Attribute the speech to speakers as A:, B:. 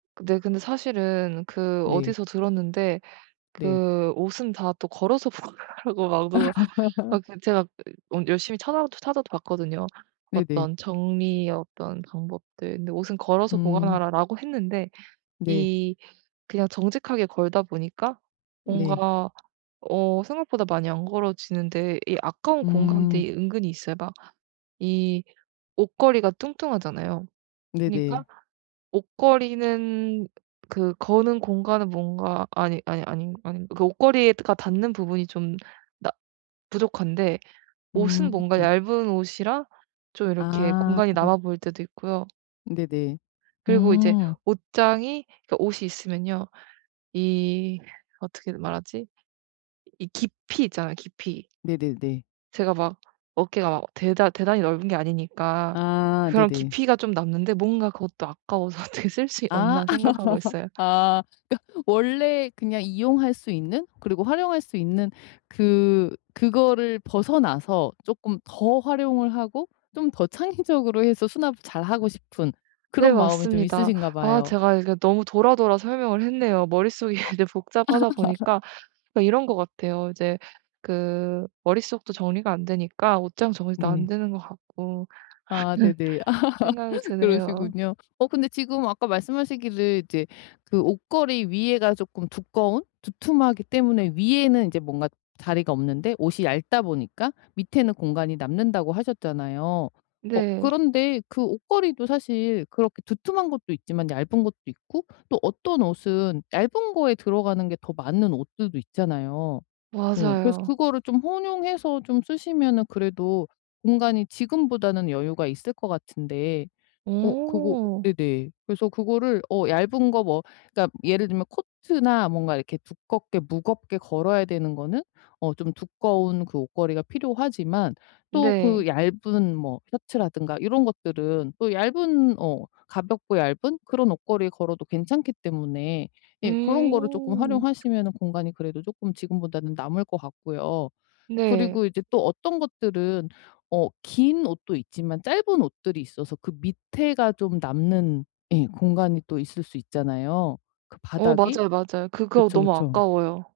A: 네. 근데 사실은 그
B: 네.
A: 어디서 들었는데
B: 네.
A: 그 옷은 다 또 걸어서 보관하라고 막 누가 막 그냥 제가 어 열심히 찾아 찾아도 봤거든요.
B: 네네.
A: 어떤 정리의 어떤 방법들. 근데 '옷은 걸어서
B: 음.
A: 보관하라.'라고 했는데,
B: 네.
A: 이 그냥 정직하게 걸다 보니까
B: 네.
A: 뭔가 어 생각보다 많이 안 걸어지는데 이 아까운
B: 음.
A: 공간들이 은근히 있어요. 막 이 옷걸이가 뚱뚱하잖아요.
B: 네네.
A: 그러니까 옷걸이는 그 거는 공간은 뭔가 아니 아니 아니 아니 옷걸이가 닿는 부분이 좀 나 부족한데 옷은
B: 음.
A: 뭔가 얇은 옷이라 좀 이렇게
B: 아.
A: 공간이 남아 보일 때도 있고요.
B: 네네.
A: 그리고 이제
B: 음.
A: 옷장이 그러니까 옷이 있으면요. 이 어떻게 말하지 이 깊이 있잖아요 깊이.
B: 네네네.
A: 제가 막 어깨가 막 대단 대단히 넓은 게 아니니까
B: 아
A: 그런
B: 네네.
A: 깊이가 좀 남는데 뭔가 그것도 아까워서 어떻게 쓸 수
B: 아
A: 없나 생각하고 있어요.
B: 아 그러니까 원래 그냥 이용할 수 있는 그리고 활용할 수 있는 그 그거를 벗어나서 쪼끔 더 활용을 하고 좀 더 창의적으로 해서 수납을 잘하고 싶은
A: 네,
B: 그런 마음이 좀
A: 맞습니다.
B: 있으신가
A: 아
B: 봐요.
A: 제가 이게 너무 돌아, 돌아 설명을 했네요. 머릿속이
B: 아.
A: 이제 복잡하다 보니까 이런 것 같아요. 이제 그 머릿속도 정리가 안 되니까 옷장 정리도 안
B: 네.
A: 되는 것 같고
B: 아
A: 하는
B: 네네.
A: 생각이 드네요.
B: 그러시군요. 어 근데 지금 아까 말씀하시기를 이제 그 옷걸이 위에가 쪼끔 두꺼운 두툼하기 때문에 위에는 인제 뭔가 자리가 없는데 옷이 얇다 보니까 밑에는 공간이 남는다고 하셨잖아요. 어
A: 네.
B: 그런데 그 옷걸이도 사실 그렇게 두툼한 것도 있지만 얇은 것도 있고 또 어떤 옷은 얇은 거에 들어가는 게 더 맞는 옷들도 있잖아요. 어 그래서
A: 맞아요.
B: 그거를 좀 혼용해서 좀 쓰시면은 그래도 공간이 지금보다는 여유가 있을 것 같은데, 어 그거
A: 어.
B: 네네 그래서 그거를 어 얇은 거 뭐 그러니까 예를 들면 코트나 뭔가 이렇게 두껍게 무겁게 걸어야 되는 거는 어 좀 두꺼운 그 옷걸이가 필요하지만 또
A: 네.
B: 그 얇은 뭐 셔츠라든가 이런 것들은 또 얇은 어 가볍고 얇은 그런 옷걸이에 걸어도 괜찮기 때문에 예 그런 거를 쪼끔
A: 음.
B: 활용하시면은 공간이 그래도 쪼금 지금보다는 남을 것 같고요.
A: 네.
B: 그리고 이제 또 어떤 것들은 어 긴 옷도 있지만 짧은 옷들이 있어서 그 밑에가 좀 예 남는 공간이 또 있을 수 있잖아요. 그
A: 어
B: 바닥이.
A: 맞아요, 맞아요. 그거
B: 그쵸,
A: 너무
B: 그쵸.
A: 아까워요.